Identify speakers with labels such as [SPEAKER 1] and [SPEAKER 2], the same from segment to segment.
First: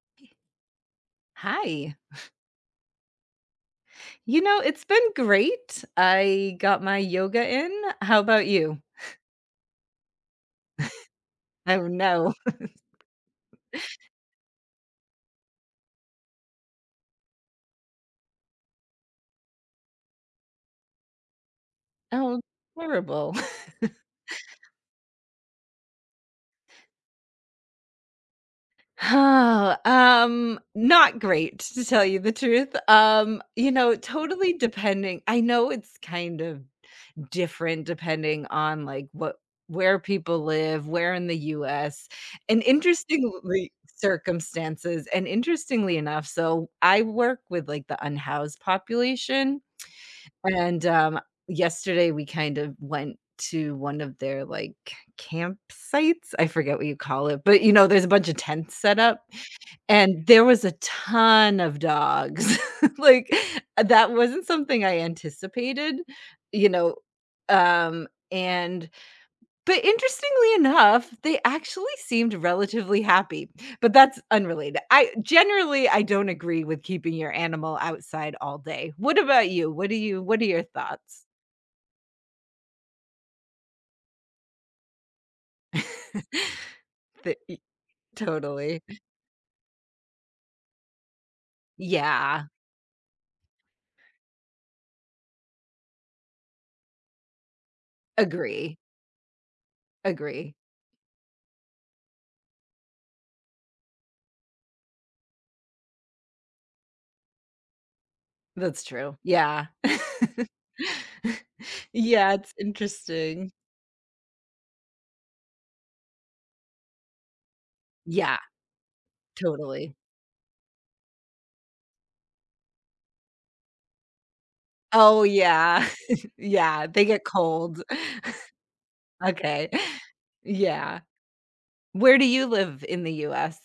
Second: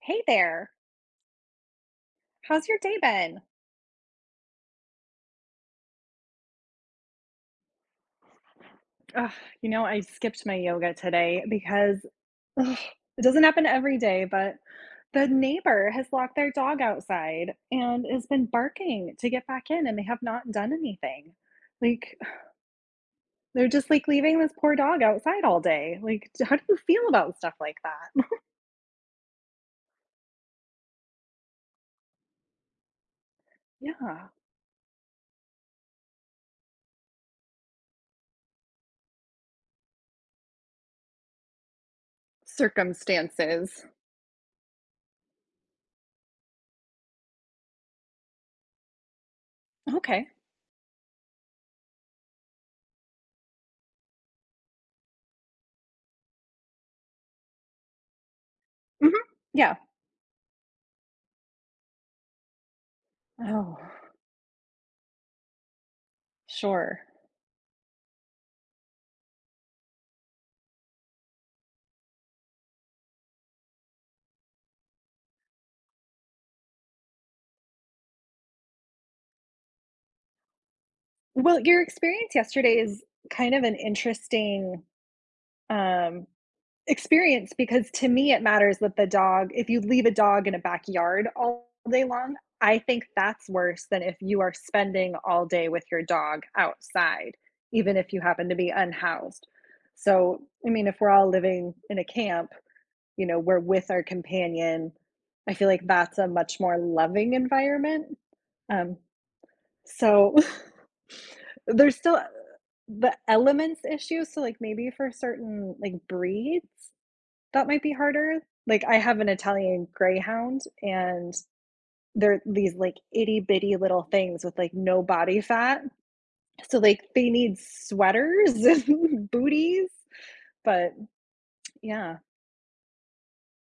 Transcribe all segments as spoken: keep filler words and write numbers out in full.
[SPEAKER 1] Hey there.
[SPEAKER 2] Hi.
[SPEAKER 1] How's your day been?
[SPEAKER 2] You know, it's been great. I got my yoga in. How about you?
[SPEAKER 1] Ugh, you know, I skipped my yoga today
[SPEAKER 2] Oh
[SPEAKER 1] because
[SPEAKER 2] no.
[SPEAKER 1] ugh, it doesn't happen every day, but the neighbor has locked their dog outside and has been barking to get back in, and they have not done anything. Like,
[SPEAKER 2] Oh, terrible.
[SPEAKER 1] they're just like leaving this poor dog outside all day. Like, how do you feel about stuff like that?
[SPEAKER 2] Oh, um, not great to tell you the truth. Um, you know,
[SPEAKER 1] Yeah,
[SPEAKER 2] totally depending. I know it's kind of different depending on like what where people live, where in the U S, and interestingly
[SPEAKER 1] circumstances.
[SPEAKER 2] circumstances. And interestingly enough, so I work with like the unhoused population.
[SPEAKER 1] Okay.
[SPEAKER 2] And, um, yesterday we kind of went to one of their, like, campsites? I forget what you call it, but, you know, there's a bunch of tents set
[SPEAKER 1] Hmm.
[SPEAKER 2] up,
[SPEAKER 1] Yeah.
[SPEAKER 2] and there was a ton of dogs. Like,
[SPEAKER 1] Oh,
[SPEAKER 2] that wasn't something I anticipated, you know,
[SPEAKER 1] sure.
[SPEAKER 2] um, and but interestingly enough, they actually seemed relatively happy, but that's unrelated. I generally, I don't agree with keeping your animal outside all day. What about you? What do you what are your thoughts?
[SPEAKER 1] Well, your experience yesterday is kind of an interesting um,
[SPEAKER 2] The
[SPEAKER 1] experience
[SPEAKER 2] y
[SPEAKER 1] because to me it matters
[SPEAKER 2] Totally.
[SPEAKER 1] that the dog if you leave a dog in a backyard all day long,
[SPEAKER 2] Yeah,
[SPEAKER 1] I think that's worse than if you are spending all day with your dog outside, even if you happen to be
[SPEAKER 2] agree,
[SPEAKER 1] unhoused. So,
[SPEAKER 2] agree.
[SPEAKER 1] I mean, if we're all living in a camp, you know, we're with our companion. I feel like that's a much more loving environment.
[SPEAKER 2] That's
[SPEAKER 1] Um,
[SPEAKER 2] true. Yeah.
[SPEAKER 1] so there's still uh,
[SPEAKER 2] Yeah, it's
[SPEAKER 1] the
[SPEAKER 2] interesting.
[SPEAKER 1] elements issue. So, like maybe for certain like breeds, that might be
[SPEAKER 2] Yeah,
[SPEAKER 1] harder. Like, I have an Italian
[SPEAKER 2] totally.
[SPEAKER 1] greyhound, and they're these, like, itty bitty little things with, like, no
[SPEAKER 2] Oh,
[SPEAKER 1] body fat.
[SPEAKER 2] yeah.
[SPEAKER 1] So,
[SPEAKER 2] Yeah,
[SPEAKER 1] like,
[SPEAKER 2] they get
[SPEAKER 1] they need
[SPEAKER 2] cold.
[SPEAKER 1] sweaters and
[SPEAKER 2] Okay.
[SPEAKER 1] booties, but
[SPEAKER 2] Yeah.
[SPEAKER 1] yeah.
[SPEAKER 2] Where do you live in the U S?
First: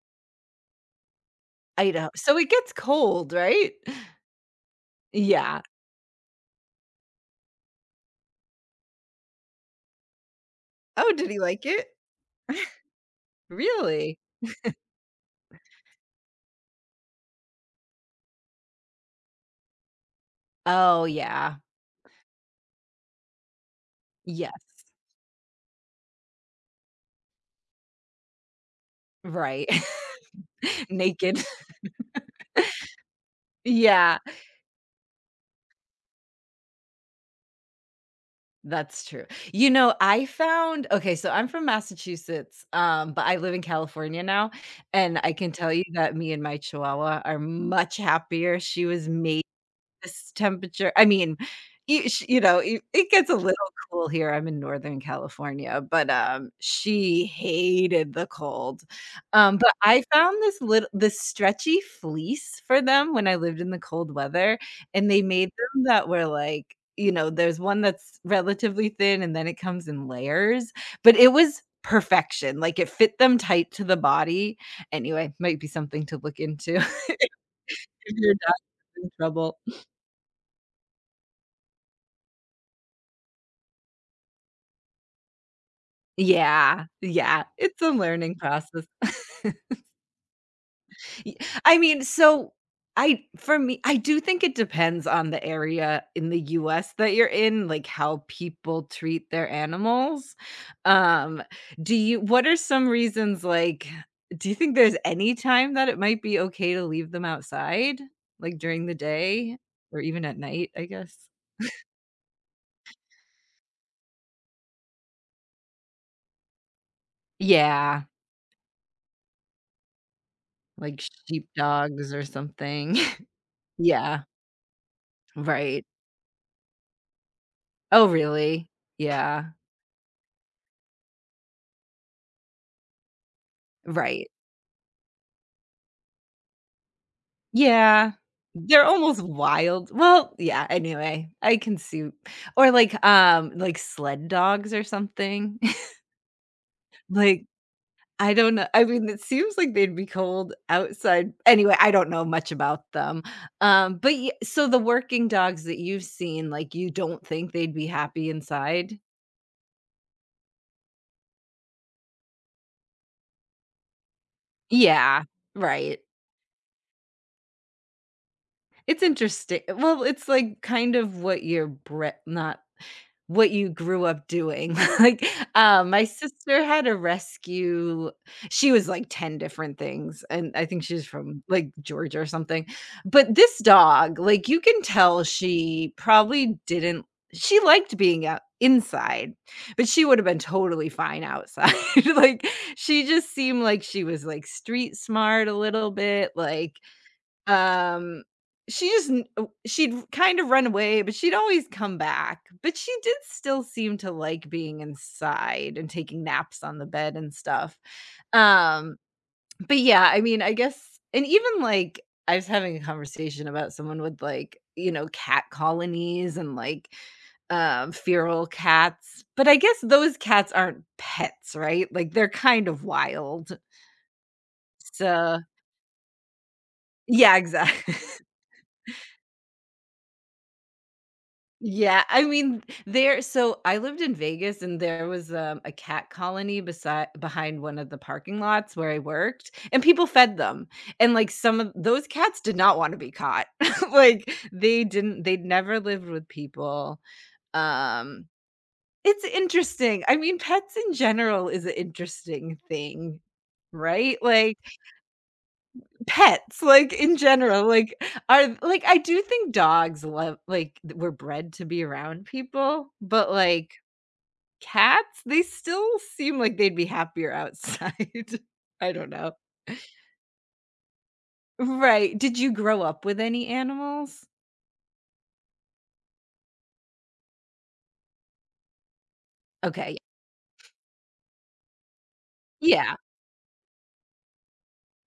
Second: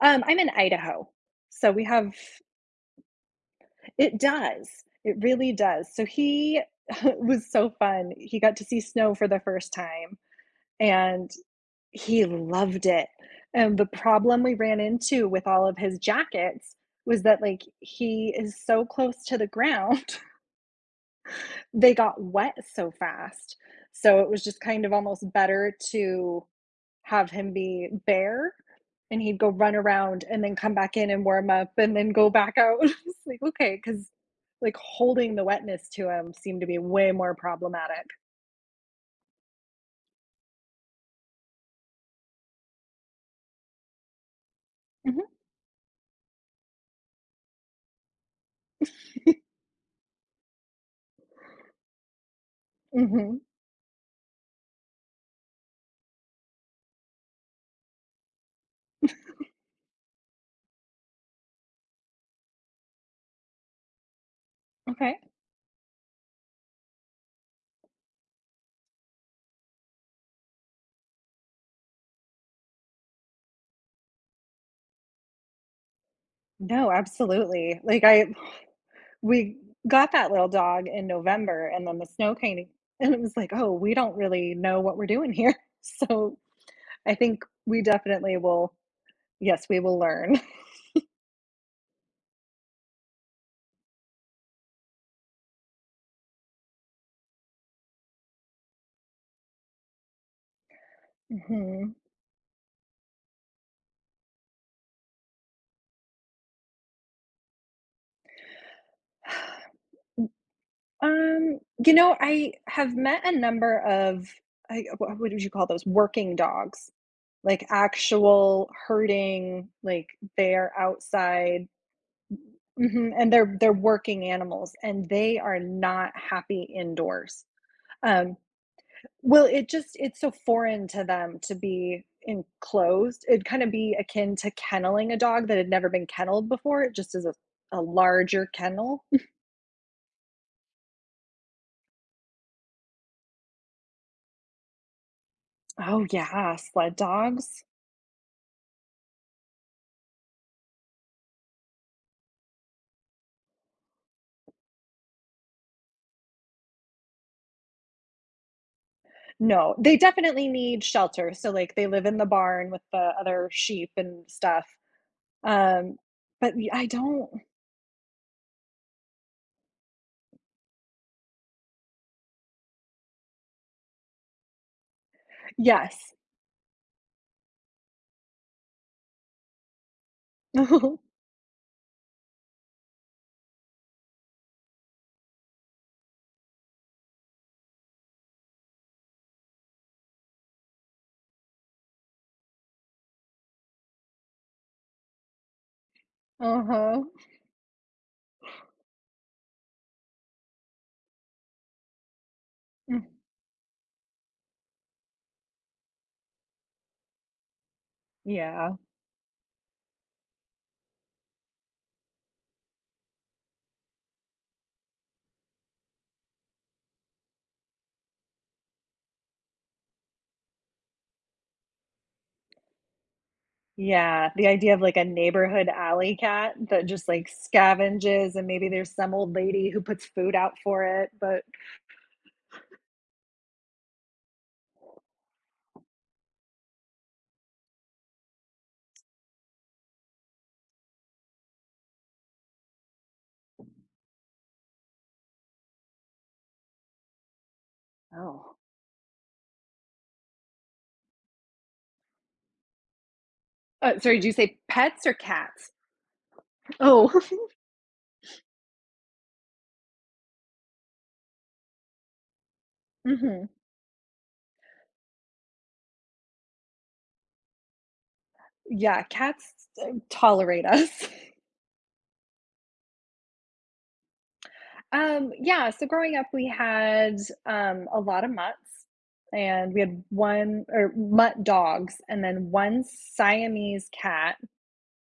[SPEAKER 1] Um, I'm in Idaho, so we
[SPEAKER 2] Idaho.
[SPEAKER 1] have
[SPEAKER 2] So it gets cold, right?
[SPEAKER 1] it does. It really
[SPEAKER 2] Yeah.
[SPEAKER 1] does. So he was so fun. He got to see snow for the first time,
[SPEAKER 2] Oh, did
[SPEAKER 1] and
[SPEAKER 2] he like it?
[SPEAKER 1] he loved it, and the
[SPEAKER 2] Really?
[SPEAKER 1] problem we ran into with all of his jackets was that, like, he is so close to the ground,
[SPEAKER 2] Oh, yeah.
[SPEAKER 1] they got wet so fast. So it was just
[SPEAKER 2] Yes,
[SPEAKER 1] kind of almost better to have him be bare, and he'd go
[SPEAKER 2] right.
[SPEAKER 1] run around and then come back in and
[SPEAKER 2] Naked.
[SPEAKER 1] warm up and then go back out. It was like, "Okay," 'cause,
[SPEAKER 2] Yeah,
[SPEAKER 1] like, holding the wetness to him seemed to be way more problematic.
[SPEAKER 2] that's true. You know, I found okay, so I'm from Massachusetts, um, but I live in California now, and
[SPEAKER 1] Mhm,
[SPEAKER 2] I can tell you that me and my chihuahua are much happier. She was made This temperature I mean, you sh you know, it it gets a
[SPEAKER 1] mhm,
[SPEAKER 2] little cool here, I'm in Northern California, but, um, she hated the cold. Um, but I found this little this stretchy fleece for them when I lived in the cold weather, and
[SPEAKER 1] okay.
[SPEAKER 2] they made them that were, like you know, there's one that's relatively thin and then it comes in layers, but it was perfection, like, it fit them tight to the body. Anyway, might be something to look into
[SPEAKER 1] No, absolutely. Like,
[SPEAKER 2] if your
[SPEAKER 1] I
[SPEAKER 2] dog's in trouble.
[SPEAKER 1] we got that little dog in November, and then the snow came, and it was like, "Oh, we don't really know what we're doing here." So
[SPEAKER 2] Yeah,
[SPEAKER 1] I think
[SPEAKER 2] yeah, it's
[SPEAKER 1] we
[SPEAKER 2] a learning
[SPEAKER 1] definitely will.
[SPEAKER 2] process.
[SPEAKER 1] Yes, we will learn.
[SPEAKER 2] Y I mean, so I for me, I do think it depends on the area in the U S that you're in, like, how people treat their animals. Um, do
[SPEAKER 1] Mhm.
[SPEAKER 2] you what are some reasons, like do you think there's any time that it might be okay to leave them outside? Like, during the day or even at night, I guess?
[SPEAKER 1] Um, you know, I have met a number of I, what would you call those? Working dogs, like
[SPEAKER 2] Yeah,
[SPEAKER 1] actual herding, like they're
[SPEAKER 2] like
[SPEAKER 1] outside,
[SPEAKER 2] sheepdogs or something.
[SPEAKER 1] mhm, and they're they're
[SPEAKER 2] Yeah,
[SPEAKER 1] working animals, and they are
[SPEAKER 2] right.
[SPEAKER 1] not happy indoors.
[SPEAKER 2] Oh,
[SPEAKER 1] Um,
[SPEAKER 2] really?
[SPEAKER 1] Well,
[SPEAKER 2] Yeah.
[SPEAKER 1] it just it's so foreign to them to be enclosed. It'd kinda be
[SPEAKER 2] Right.
[SPEAKER 1] akin to kenneling a dog that had never been kenneled before, it just is a a
[SPEAKER 2] Yeah.
[SPEAKER 1] larger
[SPEAKER 2] They're
[SPEAKER 1] kennel.
[SPEAKER 2] almost wild. Well, yeah, anyway, I can see or like, um, like sled dogs or something.
[SPEAKER 1] Oh, yeah, sled
[SPEAKER 2] Like,
[SPEAKER 1] dogs.
[SPEAKER 2] I don't know. I mean, it seems like they'd be cold outside. Anyway, I don't know much about them. Um, but y so the working dogs that you've seen, like, you don't think they'd be happy inside?
[SPEAKER 1] No, they definitely need shelter, so, like, they live in the barn with the other sheep and stuff,
[SPEAKER 2] Yeah,
[SPEAKER 1] um,
[SPEAKER 2] right.
[SPEAKER 1] but y I don't.
[SPEAKER 2] It's interesting well, it's like kind of what your bre not what you grew up doing. Like, um, my
[SPEAKER 1] Yes.
[SPEAKER 2] sister had a rescue she was like ten different things, and I think she's from, like, Georgia or something. But this dog, like, you can tell she probably didn't she liked being out inside, but she would have been totally fine outside. Like, she just seemed like she was, like, street smart a little bit, like,
[SPEAKER 1] Uh-huh.
[SPEAKER 2] um, she just n uh, she'd kind of run away, but she'd always come back, but she
[SPEAKER 1] Mhm.
[SPEAKER 2] did still seem to like being inside and taking naps on the bed and stuff.
[SPEAKER 1] Yeah.
[SPEAKER 2] Um, but yeah, I mean, I guess and even, like, I was having a conversation about someone with, like, you know, cat colonies and, like, um, feral cats, but I guess those cats aren't pets, right? Like, they're kind of wild.
[SPEAKER 1] Yeah, the idea of, like, a
[SPEAKER 2] So
[SPEAKER 1] neighborhood alley cat that just, like,
[SPEAKER 2] Yeah, exactly.
[SPEAKER 1] scavenges, and maybe there's some old lady who puts food out for it, but
[SPEAKER 2] Yeah, I mean, there so I lived in Vegas and there was, um, a cat colony beside behind one of the parking lots where I worked, and people fed them, and, like, some of those cats did not wanna be caught. Like, they didn't they'd never lived with people. Um,
[SPEAKER 1] oh.
[SPEAKER 2] it's interesting. I mean, pets in general is an interesting thing,
[SPEAKER 1] Uh, sorry,
[SPEAKER 2] right?
[SPEAKER 1] did you
[SPEAKER 2] Like
[SPEAKER 1] say pets or cats?
[SPEAKER 2] pets, like,
[SPEAKER 1] Oh.
[SPEAKER 2] in general, like, are like, I do think dogs love like, th- were bred to be around people, but,
[SPEAKER 1] Mhm.
[SPEAKER 2] like, cats, they still seem like they'd be happier outside. I
[SPEAKER 1] Yeah,
[SPEAKER 2] don't know.
[SPEAKER 1] cats, uh, tolerate us.
[SPEAKER 2] Right. Did you grow up with any animals?
[SPEAKER 1] Um, yeah, so growing up, we had, um, a lot of mutts, and we
[SPEAKER 2] Okay.
[SPEAKER 1] had one or mutt dogs, and then one
[SPEAKER 2] Yeah.
[SPEAKER 1] Siamese cat,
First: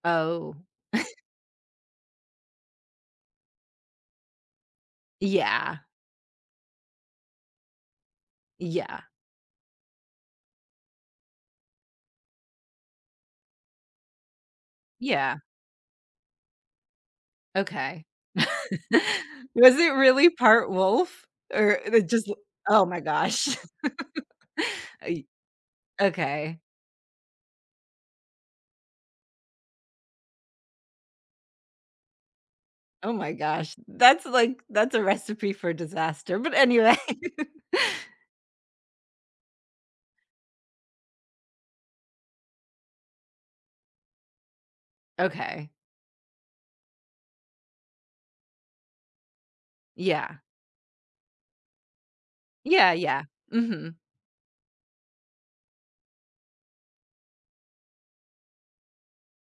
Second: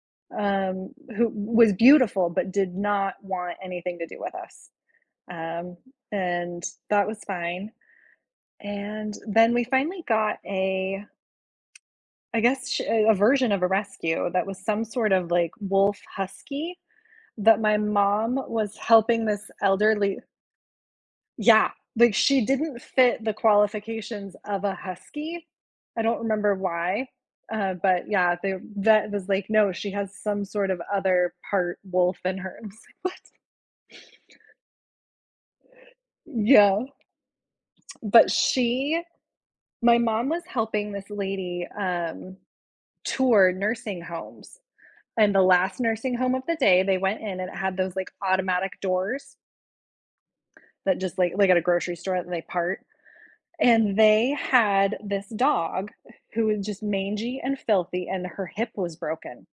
[SPEAKER 2] Oh,
[SPEAKER 1] um, who was beautiful, but did not want anything to do with us, um,
[SPEAKER 2] yeah.
[SPEAKER 1] and that was fine,
[SPEAKER 2] Yeah.
[SPEAKER 1] and then we finally got a I guess sh a version of a rescue that was some sort of,
[SPEAKER 2] Yeah.
[SPEAKER 1] like, wolf husky that my
[SPEAKER 2] Okay.
[SPEAKER 1] mom was helping this
[SPEAKER 2] Was it
[SPEAKER 1] elderly.
[SPEAKER 2] really part wolf? Or
[SPEAKER 1] Yeah,
[SPEAKER 2] it
[SPEAKER 1] like,
[SPEAKER 2] just
[SPEAKER 1] she didn't
[SPEAKER 2] Oh my
[SPEAKER 1] fit the
[SPEAKER 2] gosh.
[SPEAKER 1] qualifications of a
[SPEAKER 2] I
[SPEAKER 1] husky. I don't remember
[SPEAKER 2] okay.
[SPEAKER 1] why, uh, but yeah, the vet was like, "No, she has some sort of other part wolf in her." I was like,
[SPEAKER 2] Oh
[SPEAKER 1] "What?"
[SPEAKER 2] my gosh, that's like that's a recipe for disaster, but
[SPEAKER 1] Yeah,
[SPEAKER 2] anyway.
[SPEAKER 1] but she my mom was helping this lady, um, tour nursing homes, and the
[SPEAKER 2] Okay.
[SPEAKER 1] last nursing home of the day, they went in and it had those, like, automatic doors
[SPEAKER 2] Yeah.
[SPEAKER 1] that just, like like at a grocery store, and they part.
[SPEAKER 2] Yeah, yeah. Mhm.
[SPEAKER 1] And they had this dog who was just mangy and filthy, and her hip was broken.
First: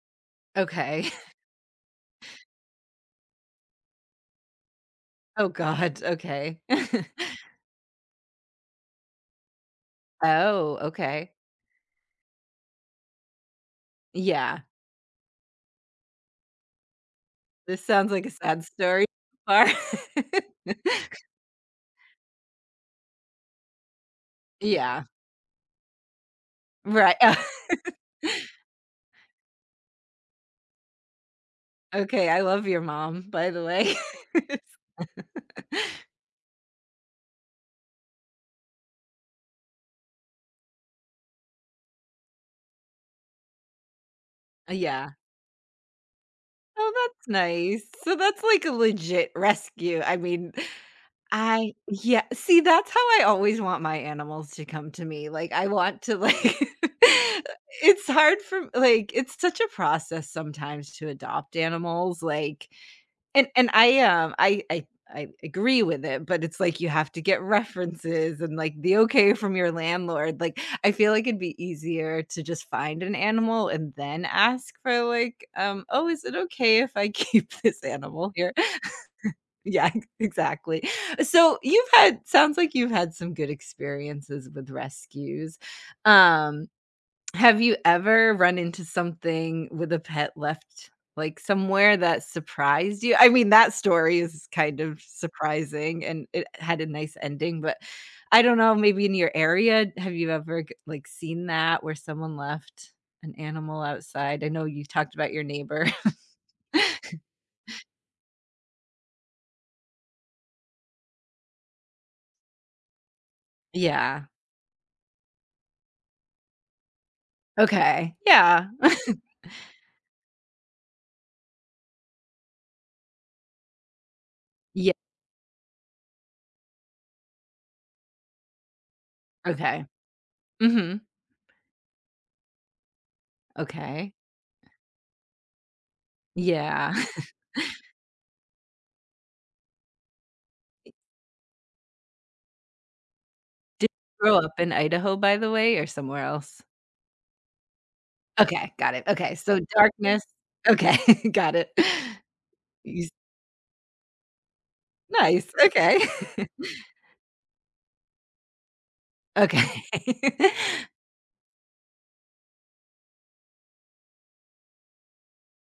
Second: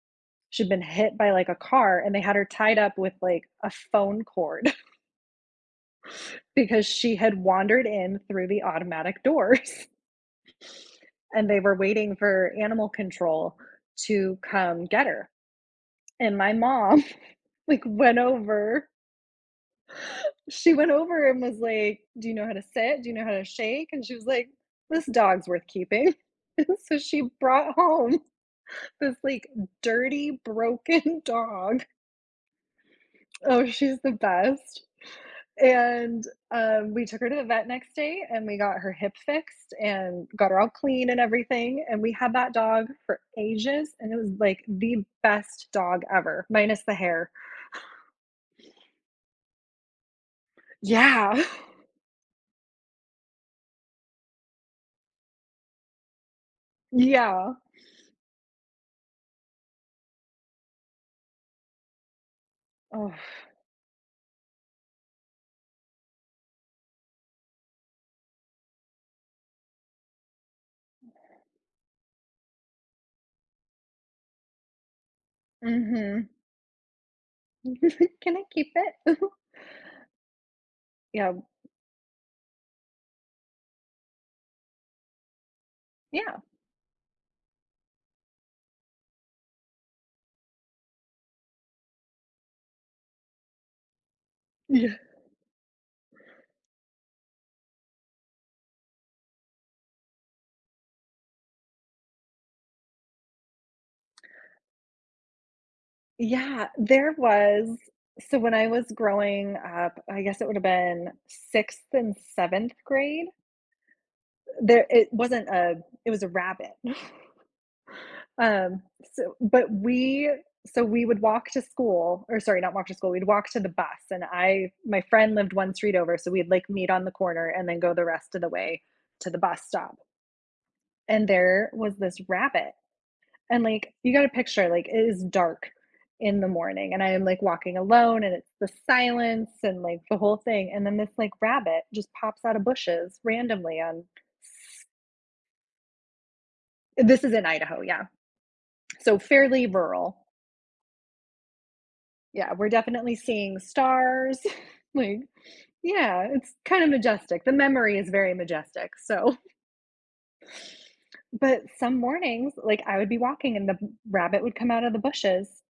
[SPEAKER 1] She'd been
[SPEAKER 2] Okay.
[SPEAKER 1] hit by like a car, and they had her tied up with like a phone cord
[SPEAKER 2] Oh god, okay.
[SPEAKER 1] because she had wandered in through the automatic doors
[SPEAKER 2] Oh, okay.
[SPEAKER 1] and they were waiting for animal control to
[SPEAKER 2] Yeah.
[SPEAKER 1] come get her. And my mom, like,
[SPEAKER 2] This sounds
[SPEAKER 1] went
[SPEAKER 2] like a sad
[SPEAKER 1] over.
[SPEAKER 2] story so far.
[SPEAKER 1] She went over and was like, do you know how to sit? Do you know how to shake? And she was like,
[SPEAKER 2] Yeah.
[SPEAKER 1] this dog's worth keeping. So
[SPEAKER 2] Right.
[SPEAKER 1] she brought home this like dirty, broken dog.
[SPEAKER 2] Okay, I love your mom, by the
[SPEAKER 1] Oh,
[SPEAKER 2] way.
[SPEAKER 1] she's the best. And um, we took her to the vet next day and we got her hip fixed and got her all clean and everything. And we had that dog for ages and it was like the
[SPEAKER 2] Yeah.
[SPEAKER 1] best dog ever, minus the
[SPEAKER 2] Oh, that's
[SPEAKER 1] hair.
[SPEAKER 2] nice. So that's like a legit rescue. I mean
[SPEAKER 1] Yeah.
[SPEAKER 2] I yeah, see, that's how I always want my animals to come to me, like, I want to, like
[SPEAKER 1] Yeah.
[SPEAKER 2] it's hard for like, it's such a process sometimes to adopt animals, like
[SPEAKER 1] Oh.
[SPEAKER 2] and and I, um, I I I agree with it, but it's like you have to get references and, like, the okay from your landlord, like, I feel like it'd be easier to just find an animal and then ask for, like, um, "Oh,
[SPEAKER 1] Mm-hmm.
[SPEAKER 2] is it okay if I keep this animal
[SPEAKER 1] Can I
[SPEAKER 2] here?"
[SPEAKER 1] keep it?
[SPEAKER 2] Yeah, exactly.
[SPEAKER 1] Yeah.
[SPEAKER 2] So you've had sounds like you've had some good experiences with rescues.
[SPEAKER 1] Yeah.
[SPEAKER 2] Um, have you ever run into something with a pet left, like, somewhere that surprised you? I mean, that story is kind
[SPEAKER 1] Yeah.
[SPEAKER 2] of surprising, and it had a nice ending, but I don't know, maybe in your area, have you ever g like, seen that where someone left an animal outside? I know you talked about your neighbor.
[SPEAKER 1] Yeah, there was so when I was growing up, I guess it would have been sixth and seventh grade,
[SPEAKER 2] Yeah.
[SPEAKER 1] there it wasn't a it was a rabbit.
[SPEAKER 2] Okay. Yeah.
[SPEAKER 1] Um, so but we so we would walk to school or sorry, not walk to school, we'd walk to the bus and I
[SPEAKER 2] Yeah,
[SPEAKER 1] my friend lived one street over, so we'd like meet on the corner and then go the rest of the way to the bus
[SPEAKER 2] okay.
[SPEAKER 1] stop.
[SPEAKER 2] Mhm.
[SPEAKER 1] And there was this rabbit. And, like, you
[SPEAKER 2] Okay.
[SPEAKER 1] gotta picture, like, it is dark in the morning,
[SPEAKER 2] Yeah.
[SPEAKER 1] and I am, like, walking alone, and it's the silence and, like, the whole thing, and then this, like, rabbit just pops out of bushes randomly
[SPEAKER 2] Did
[SPEAKER 1] on
[SPEAKER 2] you grow up in Idaho, by the way, or somewhere else?
[SPEAKER 1] this is in Idaho, yeah.
[SPEAKER 2] Okay, got it.
[SPEAKER 1] So
[SPEAKER 2] Okay, so
[SPEAKER 1] fairly rural.
[SPEAKER 2] darkness okay, got it.
[SPEAKER 1] Yeah, we're
[SPEAKER 2] Yous
[SPEAKER 1] definitely seeing stars, like
[SPEAKER 2] nice, okay.
[SPEAKER 1] yeah, it's kinda majestic. The memory is very majestic, so
[SPEAKER 2] Okay.
[SPEAKER 1] but some mornings, like, I would be walking, and the rabbit would come out of the bushes,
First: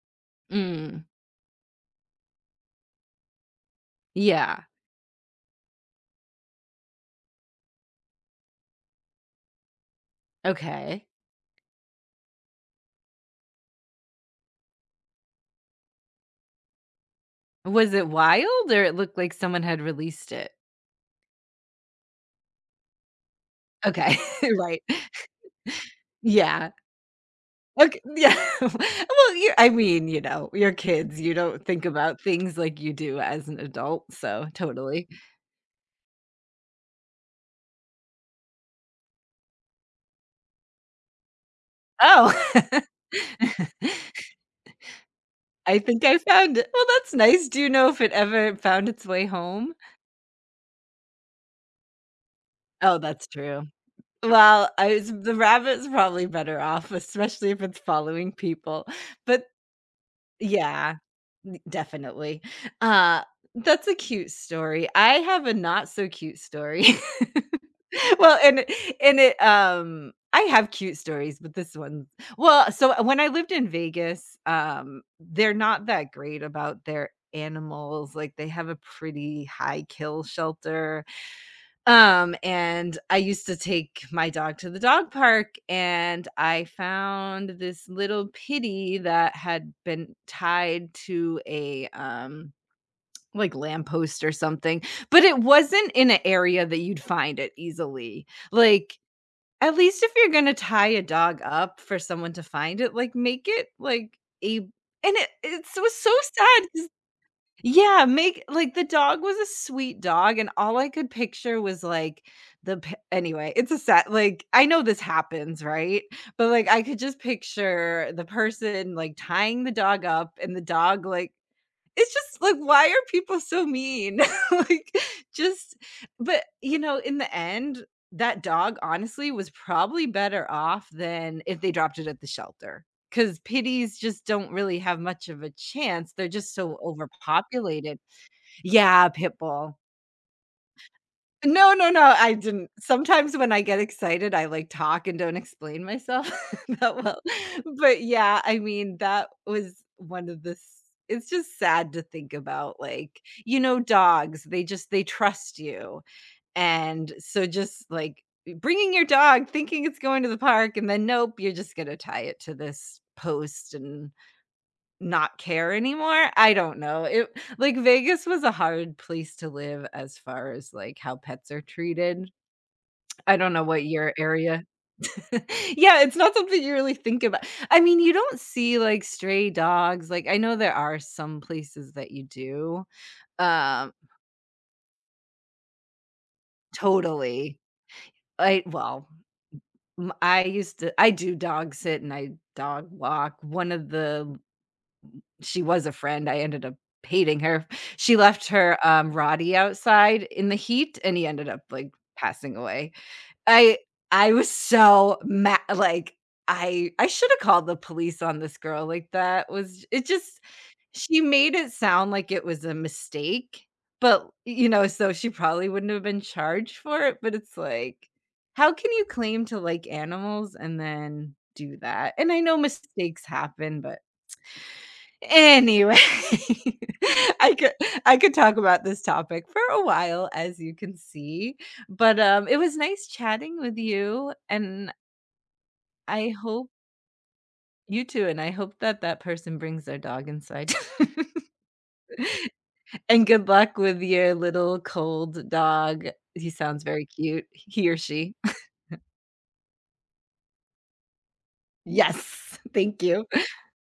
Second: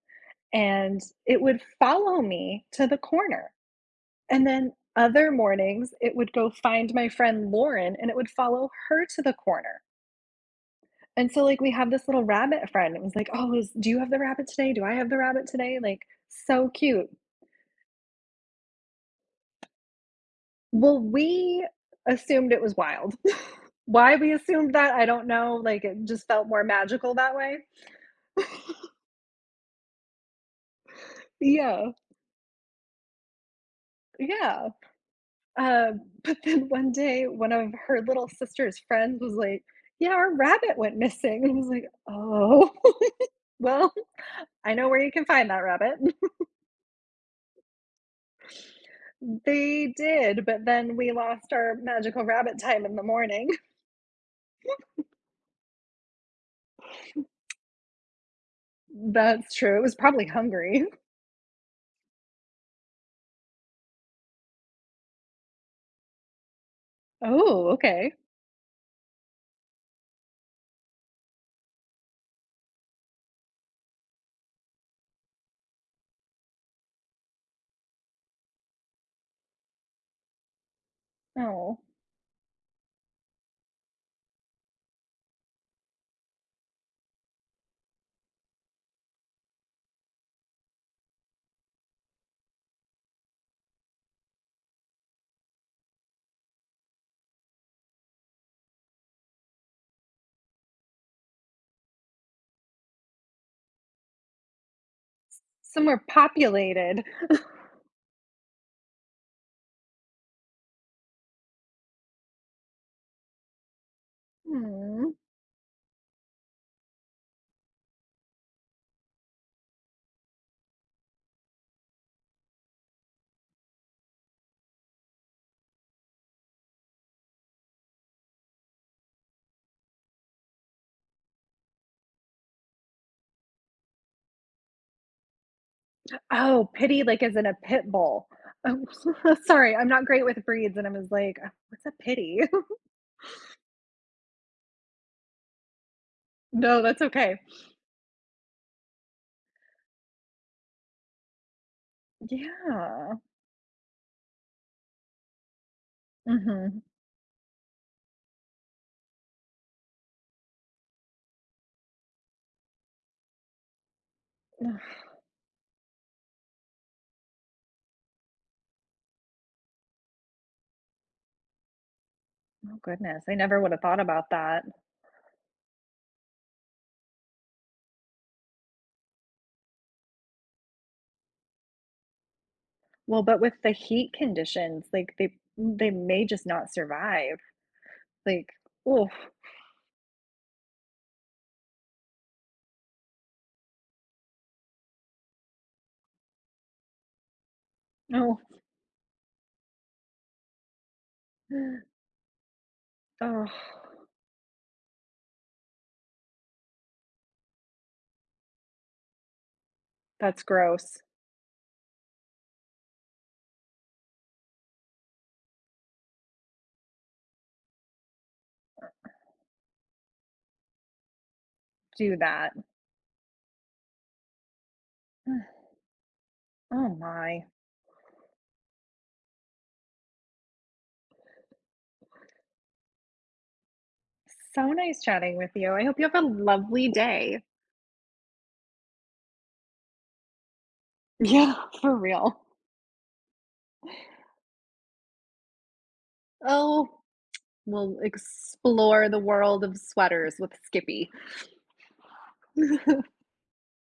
[SPEAKER 1] and
[SPEAKER 2] Mm,
[SPEAKER 1] it would follow me to the corner. And
[SPEAKER 2] yeah,
[SPEAKER 1] then other mornings, it would go find my friend Lauren and it would follow her to the corner.
[SPEAKER 2] okay.
[SPEAKER 1] And so, like, we have this little rabbit friend. It was like, oh, is, do you have the rabbit today? Do I have the rabbit today? Like, so cute.
[SPEAKER 2] Was it wild or it looked like someone had released it?
[SPEAKER 1] Well, we assumed it was wild.
[SPEAKER 2] Okay,
[SPEAKER 1] Why we assumed
[SPEAKER 2] right.
[SPEAKER 1] that, I don't know. Like, it just felt more
[SPEAKER 2] Yeah.
[SPEAKER 1] magical that way.
[SPEAKER 2] Okay, yeah. Well, you I mean, you know, you're kids, you don't think
[SPEAKER 1] Yeah,
[SPEAKER 2] about things like you do as an adult, so
[SPEAKER 1] yeah.
[SPEAKER 2] totally.
[SPEAKER 1] Uh, but then one day, one of her little sister's friends was like, yeah, our rabbit went missing. And I was like,
[SPEAKER 2] Oh.
[SPEAKER 1] oh, well. I know where you can find that
[SPEAKER 2] I
[SPEAKER 1] rabbit.
[SPEAKER 2] think I found it. Well, that's nice. Do you know if it ever found its way home?
[SPEAKER 1] They did, but then we lost our magical rabbit time in
[SPEAKER 2] Oh,
[SPEAKER 1] the
[SPEAKER 2] that's
[SPEAKER 1] morning.
[SPEAKER 2] true. Well, I was the rabbit's probably better off, especially if it's following people. But
[SPEAKER 1] That's true. It was probably hungry.
[SPEAKER 2] yeah, definitely. Uh, that's a cute story. I have a not so cute story.
[SPEAKER 1] Oh, okay.
[SPEAKER 2] Well, and and it, um I have cute stories, but this one well, so uh, when I lived in Vegas, um, they're not that great about their animals, like, they have a pretty high kill shelter,
[SPEAKER 1] Oh,
[SPEAKER 2] um, and I used to take my dog to the dog park, and I found this little pitty that had been tied to a, um, like, lamppost or something, but it wasn't in an area that you'd find it easily, like, at least if you're gonna tie a dog up for someone to find it, like, make it, like, a and it it's it was
[SPEAKER 1] somewhere
[SPEAKER 2] so sad 'cause
[SPEAKER 1] populated.
[SPEAKER 2] yeah, make like, the dog was a sweet dog, and all I could picture was, like, the p anyway, it's a sad like, I know this
[SPEAKER 1] Hmm.
[SPEAKER 2] happens, right? But, like, I could just picture the person, like, tying the dog up and the dog, like it's just like, why are people so mean? Like, just but, you know, in the end, that dog honestly was probably better off than if they dropped it at the shelter, because pitties just don't really have much of a chance, they're just
[SPEAKER 1] Oh,
[SPEAKER 2] so
[SPEAKER 1] pity like as in a pit
[SPEAKER 2] overpopulated.
[SPEAKER 1] bull. Oh,
[SPEAKER 2] Yeah, pit
[SPEAKER 1] sorry,
[SPEAKER 2] bull.
[SPEAKER 1] I'm not great with breeds, and I was like, "Oh,
[SPEAKER 2] No,
[SPEAKER 1] what's
[SPEAKER 2] no,
[SPEAKER 1] a
[SPEAKER 2] no, I
[SPEAKER 1] pity?
[SPEAKER 2] didn't. Sometimes when I get excited, I, like, talk and don't explain myself
[SPEAKER 1] No,
[SPEAKER 2] that
[SPEAKER 1] that's
[SPEAKER 2] well.
[SPEAKER 1] okay.
[SPEAKER 2] But, yeah, I mean, that was one of the s it's just sad to think about,
[SPEAKER 1] Yeah.
[SPEAKER 2] like, you know, dogs, they just they trust you.
[SPEAKER 1] Hmm.
[SPEAKER 2] And so just, like, bringing your dog, thinking it's going to the park, and then, nope, you're just gonna tie it to this post and
[SPEAKER 1] Oh
[SPEAKER 2] not care anymore? I don't know. It like, Vegas was a hard place to live as far as, like, how pets are treated.
[SPEAKER 1] goodness, I
[SPEAKER 2] I don't
[SPEAKER 1] never
[SPEAKER 2] know
[SPEAKER 1] would have
[SPEAKER 2] what
[SPEAKER 1] thought
[SPEAKER 2] your
[SPEAKER 1] about
[SPEAKER 2] area
[SPEAKER 1] that.
[SPEAKER 2] Yeah, it's not something you really think about. I mean, you don't see, like, stray dogs, like, I know there are some places that you do.
[SPEAKER 1] Well, but with the
[SPEAKER 2] Um
[SPEAKER 1] heat conditions, like, they mm, they may just not survive,
[SPEAKER 2] Totally.
[SPEAKER 1] like,
[SPEAKER 2] I well,
[SPEAKER 1] oh
[SPEAKER 2] m I used to I do dog sit and I dog walk. One of the She was a friend, I ended up hating her. She
[SPEAKER 1] no,
[SPEAKER 2] left her, um, Roddy outside in the heat, and he ended up, like, passing away.
[SPEAKER 1] oh,
[SPEAKER 2] I I was so mad. Like, I I shoulda called the police on this girl, like, that was it just
[SPEAKER 1] that's gross.
[SPEAKER 2] she made it sound like it was a mistake, but, you know, so she probably wouldn't have been charged for it, but it's like, how can you claim to like animals and then do that?
[SPEAKER 1] Do
[SPEAKER 2] And I
[SPEAKER 1] that.
[SPEAKER 2] know mistakes happen, but anyway,
[SPEAKER 1] Oh my.
[SPEAKER 2] I could I could talk about this topic for a while, as you can see, but, um, it was nice chatting with you,
[SPEAKER 1] So
[SPEAKER 2] and
[SPEAKER 1] nice chatting with you. I hope you have a
[SPEAKER 2] I hope
[SPEAKER 1] lovely day.
[SPEAKER 2] you too, and I hope that that person brings their dog inside.
[SPEAKER 1] Yeah, for real.
[SPEAKER 2] And good luck with your little cold dog. He sounds
[SPEAKER 1] Oh,
[SPEAKER 2] very cute, he or
[SPEAKER 1] we'll
[SPEAKER 2] she.
[SPEAKER 1] explore the world of sweaters with Skippy.
[SPEAKER 2] Yes, thank you.